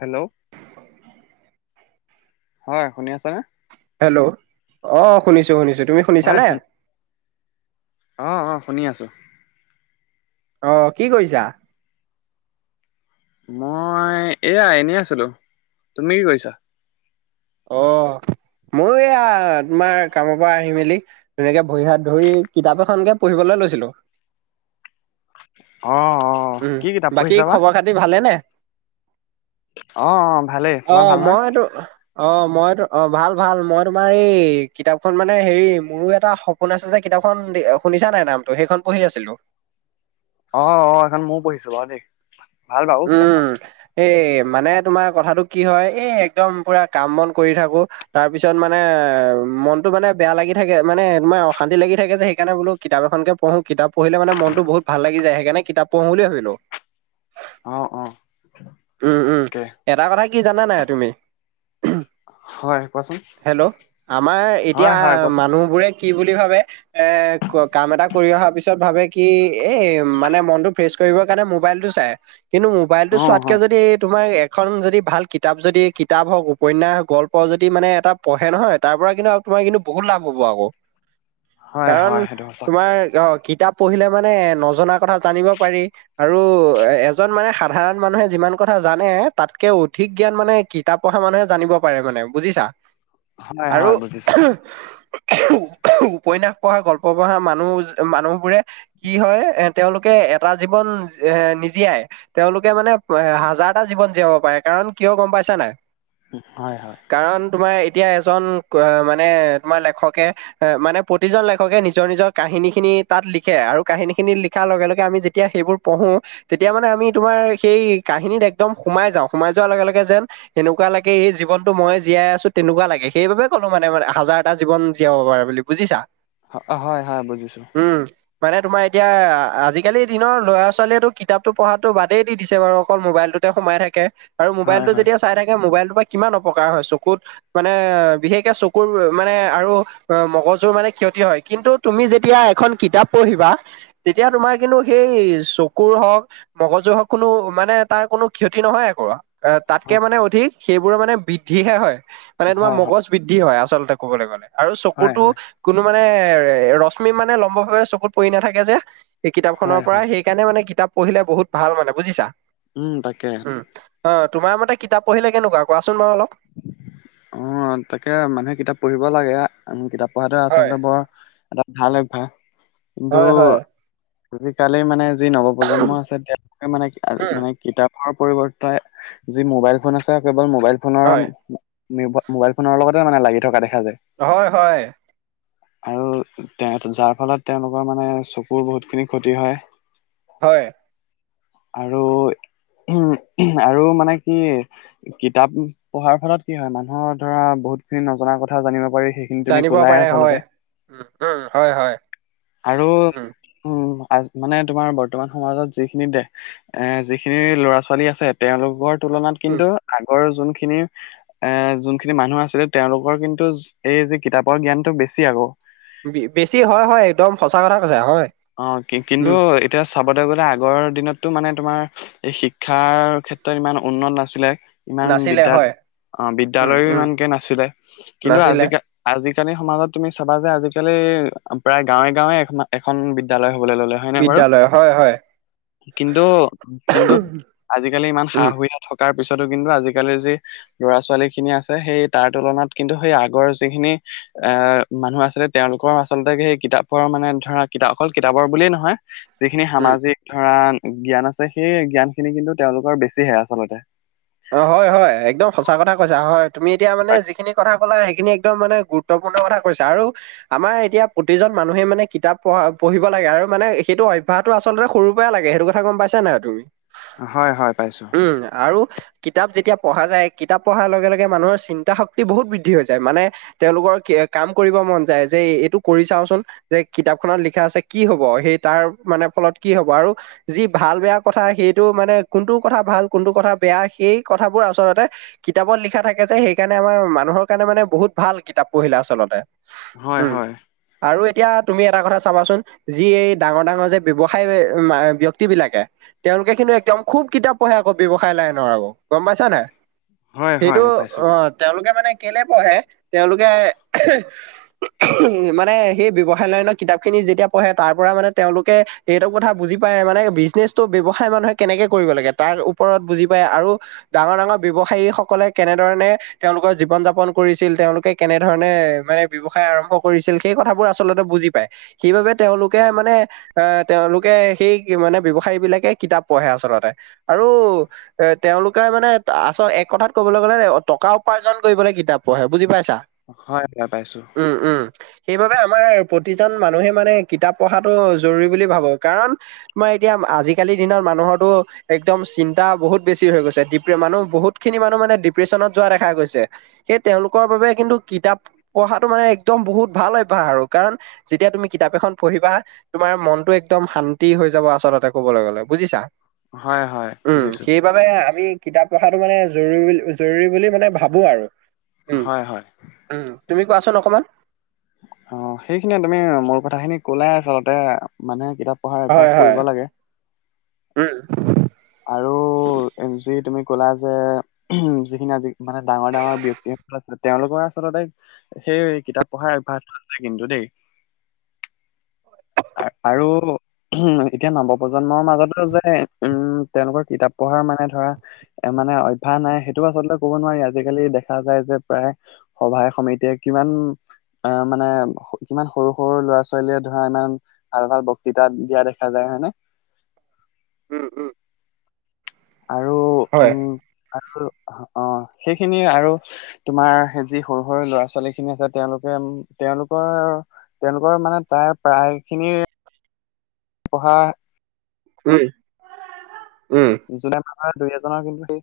Hello হয় শুনি আছানে। হেল্ল' অ' শুনিছো শুনিছো তুমি শুনিছানে। অ' অ' শুনি আছোঁ। অ' কি কৰিছা। মই এয়া এনেই আছিলো তুমি কি কৰিছা অ' ময়ো এয়া তোমাৰ কামৰ পা আহি মেলি তেনেকে ভৰি হাত ধুই কিতাপ এখনকে পঢ়িবলৈ লৈছিলো অ' অ' কি কিতাপ পঢ়িছা বা আপুনি ভালে নে অঁ অঁ ভালেই। অ তোমাৰ ভাল নহয়? মই তো অ' মই তো অ' ভাল ভাল মই তোমাৰ এই কিতাপখন মানে হেৰি মোৰো এটা সপ সপোন আছে যে কিতাপখন শুনিছা নাই নামটো সেইখন পঢ়ি আছিলো। অ' অ' এইখন ময়ও পঢ়িছো বাউ দেই ভাল বাউ কিতাপখন এ মানে তোমাৰ কথাটো কি হয় এই একদম পুৰা কাম বন কৰি থাকো তাৰ পিছত মানে মনতো মানে বেয়া লাগি থাকে মানে তোমাৰ অশান্তি লাগি থাকে যে সেইকাৰণে বোলো কিতাপ এখনকে প়ঢ়ো কিতাপ পঢ়িলে মানে মনতো বহুত ভাল লাগি যায় সেইকাৰণে কিতাপ পঢ়ো বুলি ভাবিলো। অ' অ' উম, উম, তাকে এটা কথা কি জানা নাই তুমি হয় কোৱাচোন। হেল্ল' আমাৰ এতিয়া হয় হয় কোৱাচোন। মানুহবোৰে কি বুলি ভাবে এ কাম এটা কৰি অহাৰ পিছত ভাবে কি এই মানে মনটো ফ্ৰেচ কৰিবৰ কাৰণে মোবাইল টো চাই কিন্তু মোবাইলটো অঁ চোৱাত হয়। কে তোমাৰ এখন যদি ভাল কিতাপ যদি কিতাপ হওক উপন্যাস গল্প যদি মানে এটা পঢ়ে নহয় তাৰ পৰা কিন্তু আপোনাৰ কিন্তু বহুত লাভ হ'ব আকৌ হয় কাৰণ হয় সেইটো সঁচা কথা। তোমাৰ অ' কিতাপ পঢ়িলে মানে এ নজনা কথা জানিব পাৰি আৰু এ এজন মানে সাধাৰণ মানুহে যিমান কথা জানে তাতকে অধিক জ্ঞান মানে কিতাপ পঢ়া মানুহে জানিব পাৰে মানে বুজিছা হয় আৰু হয় বুজিছোঁ। উপন্যাস পঢ়া গল্প পঢ়া মানুহ মানুহ বোৰে কি হয় এ তেওঁলোকে এটা জীৱন এ নিজিয়াই তেওঁলোকে মানে হাজাৰটা জীৱন জীয়াব পাৰে কাৰণ কিয় গম পাইছা নে নাই হয় হয় কাৰণ তোমাৰ এতিয়া এজন মানে তোমাৰ লেখকে এ মানে প্ৰতিজন লেখকে নিজৰ নিজৰ কাহিনীখিনি তাত লিখে আৰু কাহিনীখিনি লিখাৰ লগে লগে আমি যেতিয়া সেইবোৰ পঢ়ো তেতিয়া মানে আমি তোমাৰ সেই কাহিনীত একদম সোমাই যাওঁ সোমাই যোৱাৰ লগে লগে যেন এনেকুৱা লাগে এই জীৱনতো মই জীয়াই আছো তেনেকুৱা লাগে সেইবাবে ক'লো মানে মানে হাজাৰটা জীৱন জীয়াব পাৰে বুলি বুজিছা অ হয় হয় বুজিছো উম মানে তোমাৰ এতিয়া আজিকালি দিনৰ ল'ৰা ছোৱালীয়েতো কিতাপটো পঢ়াতো বাদেই দি দিছে বাৰু অকল মোবাইলটোতে সোমাই থাকে আৰু হয় মোবাইলটো হয়। যেতিয়া চাই থাকে মোবাইলটোৰ পা কিমান অপকাৰ হয় চকুত মানে বিশেষকে চকুৰ মানে আৰু মগজুৰ মানে ক্ষতি হয় কিন্তু তুমি যেতিয়া এখন কিতাপ পঢ়িবা তেতিয়া তোমাৰ কিন্তু সেই চকুৰ হওক মগজুৰ হওক কোনো মানে তাৰ কোনো ক্ষতি নহয় একো এ তাতকে মানে অধিক সেইবোৰৰ মানে বৃদ্ধিহে হয় মানে তোমাৰ হয় হয়। মগজ বৃদ্ধি হয় আচলতে ক'বলে গলে আৰু হয় হয়। হয় চকুটো হয়। কোনো মানে এ ৰশ্মি মানে লম্বভাৱে চকুত পৰি নাথাকে যে এই কিতাপখনৰ হয় পৰা হয়। সেই সেইকাৰনে কিতাপ পঢ়িলে বহুত ভাল মানে বুজিছা? উম তাক উম অ তোমাৰ মতে কিতাপ পঢ়িলে কেনেকুৱা কোৱাচোন বাৰু অলপ। অ তাকে মানে কিতাপ পঢ়িব লাগে। আমি কিতাপ পঢ়াটো হয় আচলতে বৰ এটা ভাল অভ্যাস কিন্তু হয় হয় আজিকালি মানে যি নৱপ্ৰজন্ম আছে তেওঁলোকে মানে উম মানে কিতাপ পঢ়াৰ পৰিৱৰ্তে যি মোবাইলফোন আছে কেৱল মোবাইল ফোনৰ হয় মো-মোবাইল ফোনৰ লগতে মানে লাগি থকা দেখা যায়। হয় হয়। আৰু তে যাৰ ফলত তেওঁলোকৰ মানে চকুৰ বহুতখিনি ক্ষতি হয়। হয়। আৰু [unintelligible] আৰু মানে কি কিতাপ পঢ়াৰ ফলত কি হয় মানুহৰ ধৰা বহুতখিনি নজনা কথা জানিব পাৰি সেই জানিব পাৰে হয় হয় হয়। আৰু উম আজ মানে তোমাৰ বৰ্তমান সমাজত যিখিনি দে এ যিখিনি ল'ৰা ছোৱালী আছে তেওঁলোকৰ তুলনাত উম কিন্তু আগৰ যোনখিনি এ যোনখিনি মানুহ আছিলে তেওঁলোকৰ কিন্তু এই যে কিতাপৰ জ্ঞানটো বেছি আকৌ। বে-বেছি হয় হয় একদম সঁচা কথা কৈছা হয়। অ কি-কিন্তু উম এতিয়া চাবলৈ গ'লে আগৰ দিনতটো মানে তোমাৰ এই শিক্ষাৰ ক্ষেত্ৰত ইমান উন্নত নাছিলে। ইমান নাছিলে বিদ্যা হয় অ উম বিদ্যালয়ো উম ইমানকে নাছিলে, কিন্তু নাছিলে আজিকা আজিকালি সমাজত তুমি চাবা যে আজিকালি প্ৰায় গাঁৱে গাঁৱে এ এখন বিদ্যালয় হবলৈ ললে। হয়নে বাৰু? বিদ্যালয় হয় হয় কিন্তু কিন্তু আজিকালি ইমান সা উম সুবিধা থকাৰ পিছতো কিন্তু আজিকালি যি ল'ৰা ছোৱালীখিনি আছে সেই তাৰ তুলনাত কিন্তু সেই আগৰ যিখিনি এ মানুহ আছিলে তেওঁলোকৰ আচলতে সেই কিতাপৰ মানে ধৰা কিতাপ অকল কিতাপৰ বুলিয়েই নহয় যিখিনি উম সামাজিক ধৰা জ্ঞান আছে সেই জ্ঞানখিনি কিন্তু তেওঁলোকৰ বেছিহে আচলতে। অ হয় হয় একদম সঁচা কথা কৈছা হয় তুমি এতিয়া মানে হয় যিখিনি কথা কলা সেইখিনি একদম মানে গুৰুত্ তপূৰ্ণ কথা কৈছে আৰু আমাৰ এতিয়া প্ৰতিজন মানুহে মানে কিতাপ পঢ়া পঢ়িব লাগে আৰু মানে সেইটো অভ্যাস টো আচলতে সৰুৰ পৰাই লাগে সেইটো কথা গম পাইছ নাই আৰু তুমি? অ হয় হয় পাইছো। উম আৰু কিতাপ যেতিয়া পঢ়া যায় কিতাপ পঢ়াৰ লগে লগে মানুহৰ চিন্তা শক্তি বহুত বৃদ্ধি হৈ যায় মানে তেওঁলোকৰ কে কাম কৰিব মন যায় যে এইটো কৰি চাওচোন। যে কিতাপখনত লিখা আছে কি হব সেই তাৰ মানে ফলত কি হব আৰু যি ভাল বেয়া কথা সেইটো মানে কোনটো কথা ভাল কোনটো কথা বেয়া সেই কথাবোৰ আচলতে কিতাপত লিখা থাকে যে সেইকাৰণে আমাৰ মানুহৰ কাৰণে মানে বহুত ভাল কিতাপ পঢ়িলে আচলতে। হয় উম হয়। আৰু এতিয়া তুমি এটা কথা চাবাচোন যি এই ডাঙৰ ডাঙৰ যে ব্যৱসায় ব্যক্তিবিলাকে তেওঁলোকে কিন্তু একদম খুব কিতাপ পঢ়ে আকৌ ব্যৱসায় লাইনৰ আকৌ। গম পাইছা নায়? হয় সেইটো হয় পাইছো অ তেওঁলোকে মানে কেনে পঢ়ে তেওঁলোকে মানে সেই ব্যৱসায় লাইনৰ কিতাপ খিনি যেতিয়া পঢ়ে তাৰ পৰা মানে তেওঁলোকে এইটো কথা বুজি পায় মানে বিজনেচটো ব্যৱসায় মানুহে কেনেকে কৰিব লাগে তাৰ ওপৰত বুজি পায় আৰু ডাঙৰ ডাঙৰ ব্যৱসায়ী সকলে কেনেধৰণে তেওঁলোকৰ জীৱন যাপন কৰিছিল তেওঁলোকে কেনেধৰণে মানে ব্যৱসায় আৰম্ভ কৰিছিল সেই কথাবোৰ আচলতে বুজি পায়, সেইবাবে তেওঁলোকে মানে আহ তেওঁলোকে সেই মানে ব্যৱসায়ী বিলাকে কিতাপ পঢ়ে আচলতে আৰু এ তেওঁলোকে মানে আচলতে এক কথাত কবলৈ গ'লে টকা উপাৰ্জন কৰিবলৈ কিতাপ পঢ়ে বুজি পাইছা। হয় হয় পাইছো। উম উম। সেইবাবে আমাৰ প্ৰতিজন মানুহে মানে কিতাপ পঢ়াটো জৰুৰী বুলি ভাবো কাৰণ তোমাৰ এতিয়া আজিকালিৰ দিনত মানুহৰটো একদম চিন্তা বহুত বেছি হৈ গৈছে ড মানুহ বহুতখিনি মানে ডিপ্ৰেচনত যোৱা দেখা গৈছে। সেই তেওঁলোকৰ বাবে কিন্তু কিতাপ পঢ়াটো মানে একদম বহুত ভাল অভ্যাস আৰু কাৰণ যেতিয়া তুমি কিতাপ এখন পঢ়িবা তোমাৰ মনটো একদম শান্তি হৈ যাব আচলতে কবলৈ গলে বুজিছা। হয় হয় উম, বুজিছো। সেইবাবে আমি কিতাপ পঢ়াটো মানে জৰু‌ জৰুৰী বুলি মানে ভাবো আৰু। উম, হয় হয়। উম তুমি কোৱাচোন অকণমান? অ সেইখিনিয়ে তুমি মোৰ কথা খিনি কলায় আচলতে মানুহে কিতাপ পঢ়াৰ হয়, অভ্যাস হয়। কৰিব লাগে। উম। আৰু এনজি তুমি কলা যে উ যিখিনি আজি মানে ডাঙৰ ডাঙৰ ব্যক্তিসকল আছে তেওঁলোকৰ আচলতে সেই কিতাপ পঢ়াৰ অভ্যাসটো আছে কিন্তু দেই। [unintelligible] আৰু উ এতিয়া নৱপ্ৰজন্মৰ মাজতো যে উম তেওঁলোকৰ কিতাপ পঢ়াৰ মানে ধৰা এ মানে অভ্যাস নাই সেইটো আচলতে ক'ব নোৱাৰি আজিকালি দেখা যায় যে প্ৰায় সভাই সমিতিয়ে কিমান অ মানে কিমান সৰু সৰু ল'ৰা ছোৱালীয়ে ধৰা ইমান ভাল ভাল বক্তৃতা দিয়া দেখা যায় হয়নে। উম উম। আৰু হয়, উম আৰু অ অহ সেইখিনি আৰু তোমাৰ সেই যি সৰু সৰু ল'ৰা ছোৱালী খিনি আছে তেওঁলোকে তেওঁলোকৰ তেওঁলোকৰ মানে প্ৰয়াই প্ৰায় খিনিৰ পঢ়া উম, উম। জোনে মানুহে এজনৰ কিন্তু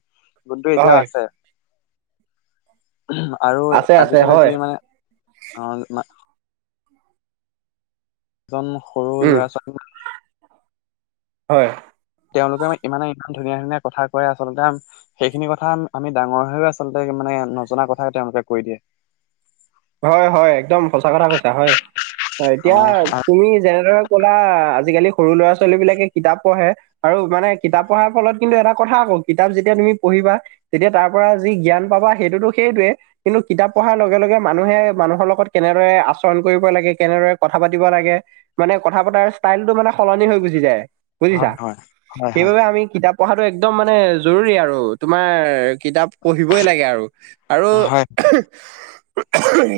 গোন্টো এতিয়াও হয়, আছে। আৰু আছে, আছে, আজিকালি হয়, যি মানে [inaudible] এজন সৰু উম, ল'ৰা ছোৱালী হয়। তেওঁলোকে মানে ইমানে ধুনীয়া ধুনীয়া কথা কয় আচলতে আমি সেইখিনি কথা আমি ডাঙৰ হৈও আচলতে মানে নজনা কথাই তেওঁলোকে কৈ দিয়ে। হয়, হয় একদম সঁচা কথা কৈছা হয়, অ' এতিয়া তুমি যেনেদৰে ক'লা আজিকালি সৰু ল'ৰা ছোৱালী বিলাকে কিতাপ পঢ়ে আৰু মানে কিতাপ পঢ়াৰ ফলত কিন্তু কথা আকৌ, কিতাপ যেতিয়া তুমি পঢ়িবা তেতিয়া তাৰ পৰা যি জ্ঞান পাবা সেইটোতো সেইটোৱে, কিন্তু কিতাপ পঢ়াৰ লগে, লগে মানুহে মানুহৰ লগত কেনেদৰে আচৰণ কৰিব লাগে, কেনেদৰে কথা পাতিব লাগে মানে কথা পতাৰ ষ্টাইলটো মানে সলনি হৈ গুচি যায় বুজিছা, হয় হয় হয় হয় সেইবাবে আমি কিতাপ পঢ়াটো একদম মানে জৰুৰী আৰু তোমাৰ কিতাপ পঢ়িবই লাগে আৰু। আৰু হয়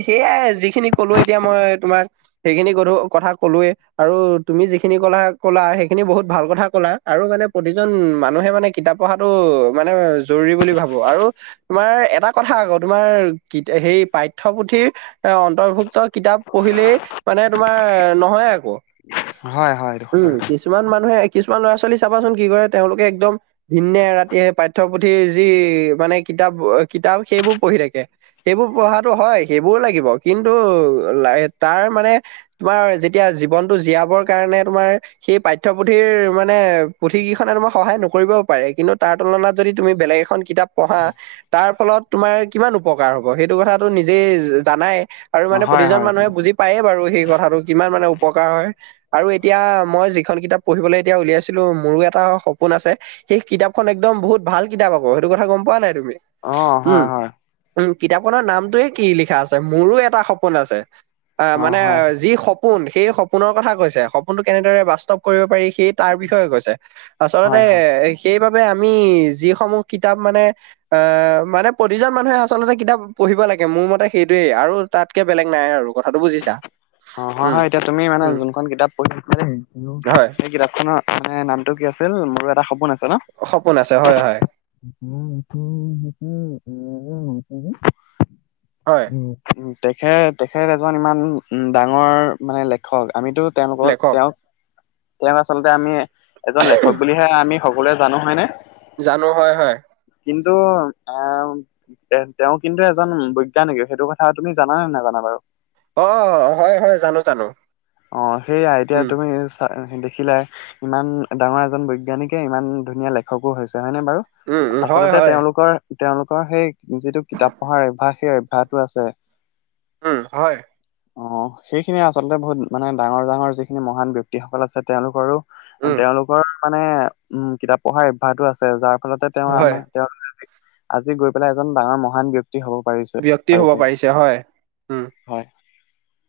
সেয়াই যিখিনি কলোঁ এতিয়া মই তোমাৰ সেইখিনি কলোঁ কথা কলোঁ য়ে আৰু তুমি যিখিনি ক'লা, ক'লা সেইখিনি বহুত ভাল কথা ক'লা। আৰু মানে প্ৰতিজন মানুহে মানে কিতাপ পঢ়াটো মানে জৰুৰী বুলি ভাবোঁ আৰু তোমাৰ এটা কথা আকৌ, তোমাৰ কিতা হেই পাই পাঠ্যপুথিৰ য়ে অন্তৰ্ভুক্ত কিতাপ পঢ়িলেই মানে তোমাৰ, নহয় আকৌ। হয়, হয় এইটো সঁচা কথা। কিমান মানুহে, কিছুমান ল'ৰা ছোৱালী চাবাচোন কি কৰে তেওঁলোকে একদম দিনে ৰাতিয়ে পাঠ্যপুথিৰ যি মানে কিতাপ, কিতাপ সেইবোৰ পঢ়ি থাকে। এইবোৰ পঢ়াটো হয়, সেইবোৰও লাগিব কিন্তু তাৰ মানে তোমাৰ যেতিয়া জীৱনটো জীয়াবৰ কাৰণে তোমাৰ সেই পাঠ্যপুথিৰ মানে পুথি কেইখনে তোমাৰ সহায় নকৰিবও পাৰে, কিন্তু তাৰ তুলনাত যদি তুমি বেলেগ এখন কিতাপ পঢ়া, তাৰ ফলত তোমাৰ কিমান উপকাৰ হ'ব সেইটো কথা নিজেই জানাই আৰু অ, মানে হয় প্ৰতিজন হয় মানুহে বুজি পায়ে বাৰু সেই কথাটো কিমান মানে উপকাৰ হয়। আৰু এতিয়া মই যিখন কিতাপ পঢ়িবলৈ এতিয়া উলিয়াইছিলোঁ, মোৰো এটা সপোন আছে সেই কিতাপখন একদম বহুত ভাল কিতাপ আকৌ, সেইটো কথা গ'ম পোৱা নাই তুমি? অ হয় উ'ম, হয় উ'ম কিতাপখনৰ নাম টোৱেই কি লিখা আছে মোৰো এটা সপোন আছে, অ মানে হয় যি সপো পোন সেই সপোনৰ কথা কৈছে, সপোনটো কেনেদৰে বাস্তৱ কৰিব পাৰি সেই তাৰ বিষয়ে কৈছে, আচলতে হয় হয় সেইবাবে আমি যিসমূহ কিতাপ মানে আ' মানে প্ৰতিজন মানুহে আচলতে কিতাপ পঢ়িব লাগে মোৰ মতে সেইটোয়েই আৰু তাতকে বেলেগ নাই আৰু কথাটো বুজিছা? অ' হয়, উম, হয় এতিয়া তুমি মানে উম, যোনখন কিতাপ পঢ়িছিলা, হয় সেই কিতাপখনৰ মানে নামটো কি আছিল, মোৰ এটা সপোন আছে ন'? সপোন আছে হয়, হয়। [unintelligible] হয়। উ তেখেত, তেখেত এজন ইমান ডাঙৰ মানে লেখক, আমিটো তেওঁলোকক লেখক তেওঁক, তেওঁক আচলতে আমি এজন লেখক বুলিহে আমি ক'বলৈ জানো হয়নে? জানো হয়, হয়। কিন্তু এ' তে-তেওঁ কিন্তু এজন বৈজ্ঞানিক সেইটো কথা তুমি জান নে' নাজানা বাৰু? অ' হয়, হয় জানো, জানো। অ, সেইয়াই এতিয়া উম তুমি আ' দেখিলাই, ইমান ডাঙৰ এজন বৈজ্ঞানিকে ইমান ধুনীয়া লেখকো হৈছে হয়নে বাৰু? উম উম হয় আচলতে হয় তেওঁলোকৰ, তেওঁলোকৰ সেই যিটো কিতাপ পঢ়াৰ অভ্যাস, সেই অভ্যাসটো আছে। উ'ম হয়। অ'! সেইখিনিয়ে আচলতে, বহুত মানে, ডাঙৰ- ডাঙৰ যিখিনি, মহান ব্যক্তিসকল আছে, তেওঁলোকৰো উম তেওঁলোকৰ মানে, উম! কিতাপ পঢ়াৰ অভ্যাসটো আছে, যাৰ ফলতে তেওঁ, হয় আমাৰ তেওঁলোকে আজি, আজি গৈ পেলাই, এজন ডাঙৰ মহান ব্য ক্তি হ'ব পাৰিছে, ব্যক্তি হ'ব পাৰিছেগে। পাৰিছে হয় উম হয়!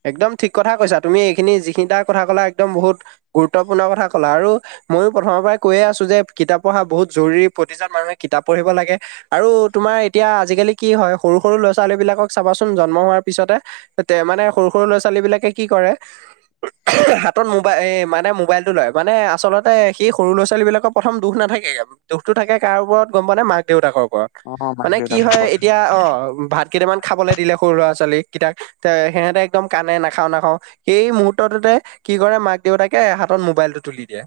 একদম ঠিক কৈছা, তুমি এইখিনি যিখিনি তাৰ, কথা ক'লা, একদম বহুত গুৰুত্বপূৰ্ণ কথা ক'লা! আৰু মইয়ো, প্ৰথমৰ পৰাই কৈয়ে আছোঁ যে, কিতাপ পঢ়া বহুত জৰুৰী। প্ৰতিজন মানুহে, কিতাপ পঢ়িব লাগে। আৰু তোমাৰ, এতিয়া আজিকালি কি হয়! সৰু- সৰু ল'ৰা-ছোৱালীবিলাকক চাবাচোন, জন্ম হোৱাৰ পিছতে? তাতে, মানে সৰু-সৰু ল'ৰা-ছোৱালীবিলাকে কি কৰে, হাতত মোবা, এ মানে, মোবাইলটো লয়। মানে, আচলতে সেই, সৰু ল'ৰা-ছোৱালীবিলাকক প্ৰথম দোষ নাথাকে, দোষটো থাকে কাৰ ওপৰত গম পোৱনে? মাক-দেউতাকৰ ওপৰত। অ মাক মানে কি হয়! দেউতাকৰ এতিয়া, অ'! ভাত কেইটামান খাবলৈ দিলে, সৰু ল'ৰা-ছোৱালী কেইটাক। এ, সেহঁতে একদম, কান্দে নেখাওঁ-নেখাওঁ। এই মুহূৰ্তটোতে কি কৰে, মাক-দেউতাকে? হাতত মোবাইলটো তুলি দিয়ে।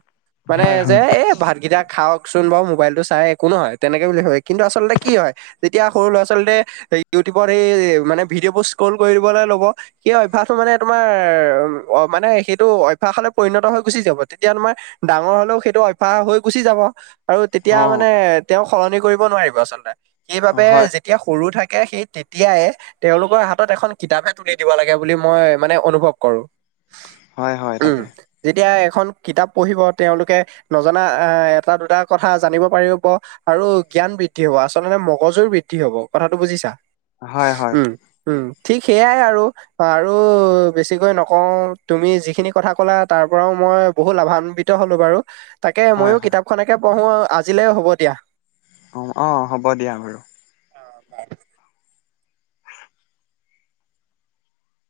মানে, হয় যে হয় এ, ভাত কেইটা খাওঁক চোন বাৰু মোবাইলটো চাই, একো নহয়, তেনেকে বুলি ভাবে। কিন্তু, আচলতে কি হয়! তেতিয়া, সৰু ল'ৰা-ছোৱালীটোৱে, এ ইউটিউবত এই, মানে ভিডিঅবোৰ স্ক্ৰল কৰিবলৈ ল'ব। সেই অভ্যাসটো মানে তোমাৰ, অ' মানে, সেইটো অভ্যাসলে পৰিণত হৈ গুচি যাব। তেতিয়া, তোমাৰ ডাঙৰ হ'লেও সেইটো অভ্যাস হৈ, গুচি যাব। আৰু তেতিয়া অ মানে, তেওঁক সলনি কৰিব নোৱাৰিব, আচলতে। সেইবাবে হয় যে তিয়া সৰু থাকে, সেই তেতিয়াই, তেওঁলোকৰ হাতত এখন কিতাপহে তুলি দিব লাগে বুলি, মই মানে, অনুভৱ কৰোঁ। হয়, হয়, তাকে। যেতিয়া, এখন কিতাপ পঢ়িব তেওঁলোকে, নজনা, আঁ এটা-দুটা কথা জানিব পাৰিব। আৰু জ্ঞান বৃদ্ধি হ'ব। আচলতে, মগজুৰ বৃদ্ধি হ'ব। কথাটো বুজিছা? হয়, হয়। উম, ঠিক সেইয়াই আৰু। অ' আৰু বেছিকৈ নকওঁ, তুমি যিখিনি কথা ক'লা, তাৰ পৰাও মই বহু লাভাম্বি ত হ'লো বাৰু। তাকে, হয় হয় মইয়ো কিতাপখনকে পঢ়োঁ, আজিলে হ'ব দিয়া। অ'! হ'ব দিয়া বাৰু।